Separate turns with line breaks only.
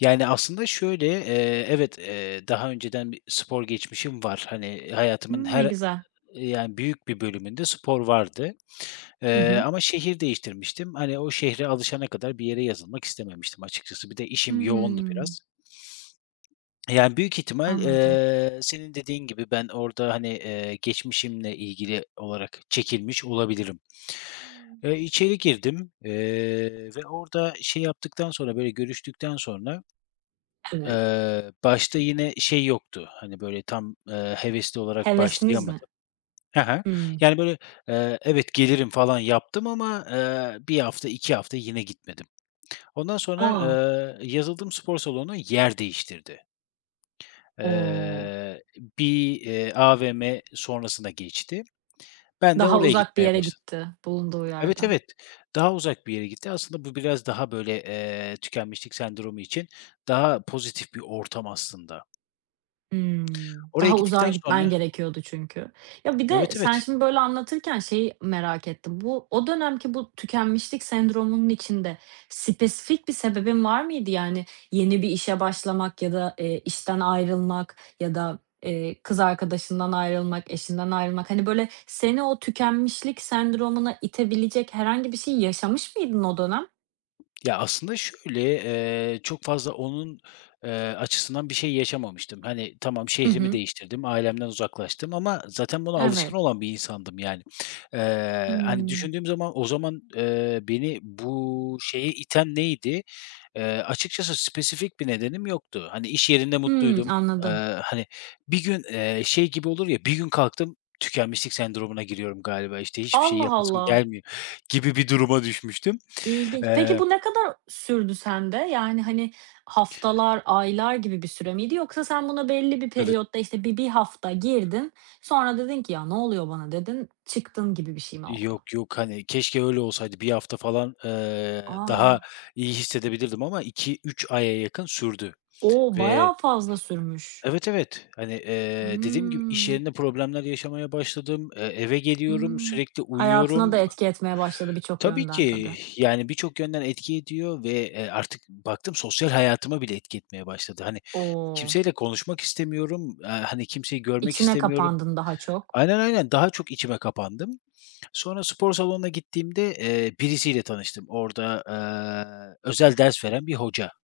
Yani, aslında şöyle, eee, evet, eee, daha önceden bir spor geçmişim var. Hani, hayatımın
Imm. Ne
her
güzel.
eee, yani, büyük bir bölümünde spor vardı.
Hı
Eee,
hı.
ama şehir değiştirmiştim. Hani, o şehre alışana kadar bir yere yazılmak istememiştim açıkçası. Bir de işim yoğundu
Hımm.
biraz. E, yani, büyük ihtimal,
Anladım.
eee, senin dediğin gibi ben orada, hani, eee, geçmişimle ilgili olarak çekilmiş olabilirim.
Hımm.
Eee, içeri girdim, eee, ve orada şey yaptıktan sonra, böyle, görüştükten sonra,
Evet.
eee, başta yine şey yoktu, hani, böyle, tam, eee, hevesli olarak
Hevesiniz mi?
başlayamadım. Ha ha,
Hımm.
yani, böyle, eee, evet gelirim falan yaptım ama, eee, 1 hafta, 2 hafta yine gitmedim. Ondan sonra,
A!
eee, yazıldığım spor salonu yer değiştirdi.
O!
Eee, bir, eee, AVM sonrasına geçti. Ben de
Daha
oraya
uzak bir
gitmeye
yere
başladım.
gitti, bulunduğu
Evet,
yerden.
evet, daha uzak bir yere gitti. Aslında bu biraz daha böyle, eee, tükenmişlik sendromu için daha pozitif bir ortam aslında.
Hımm.
Oraya
Daha uzağa
gittikten sonra
gitmen gerekiyordu çünkü. Ya, bir de
Evet,
sen
evet.
şimdi böyle anlatırken şeyi merak ettim. Bu, o dönemki bu tükenmişlik sendromunun içinde spesifik bir sebebin var mıydı? Yani, yeni bir işe başlamak ya da, eee, işten ayrılmak ya da, eee, kız arkadaşından ayrılmak, eşinden ayrılmak, hani, böyle, seni o tükenmişlik sendromuna itebilecek herhangi bir şey yaşamış mıydın o dönem?
Ya, aslında şöyle, eee, çok fazla onun, eee, açısından bir şey yaşamamıştım. Hani, tamam
Hı
şehrimi
hı.
değiştirdim, ailemden uzaklaştım ama zaten buna alışkın
Evet.
olan bir insandım, yani. Eee, hani,
Hımm.
düşündüğüm zaman o zaman, eee, beni bu şeye iten neydi? Eee, açıkçası spesifik bir nedenim yoktu. Hani, iş yerinde
Hımm.
mutluydum. Eee,
Anladım.
hani, bir gün, eee, şey gibi olur ya, "Bir gün kalktım, tükenmişlik sendromuna giriyorum galiba işte, hiçbir şey
Allah
yapasım
Allah.
gelmiyor." gibi bir duruma düşmüştüm.
İlginç. Peki,
Eee
bu ne kadar sürdü sende? Yani, hani, haftalar, aylar gibi bir süre miydi yoksa sen buna belli bir
Evet.
periyotta, işte, bir 1 hafta girdin, sonra dedin ki, ”Ya, ne oluyor bana?” dedin, çıktın gibi bir şey mi
Eee,
oldu?
yok, yok, hani, keşke öyle olsaydı, 1 hafta falan, ııı, daha
A!
iyi hissedebilirdim ama 2-3 aya yakın sürdü
O,
ve
bayağı fazla sürmüş.
Evet evet, hani, eee, dediğim gibi iş
Hımm.
yerinde problemler yaşamaya başladım, eee, eve geliyorum,
Hımm
sürekli
hayatına da
uyuyorum.
etki etmeye başladı birçok
Tabii
yönden,
ki,
tabii.
yani birçok yönden etki ediyor ve, eee, artık baktım sosyal hayatıma bile etki etmeye başladı. Hani,
O!
kimseyle konuşmak istemiyorum, aaa, hani, kimseyi görmek
İçine
istemiyorum.
kapandın daha çok.
Aynen, aynen daha çok içime kapandım. Sonra spor salonuna gittiğimde, eee, birisiyle tanıştım. Orada, eee, özel ders veren bir hoca.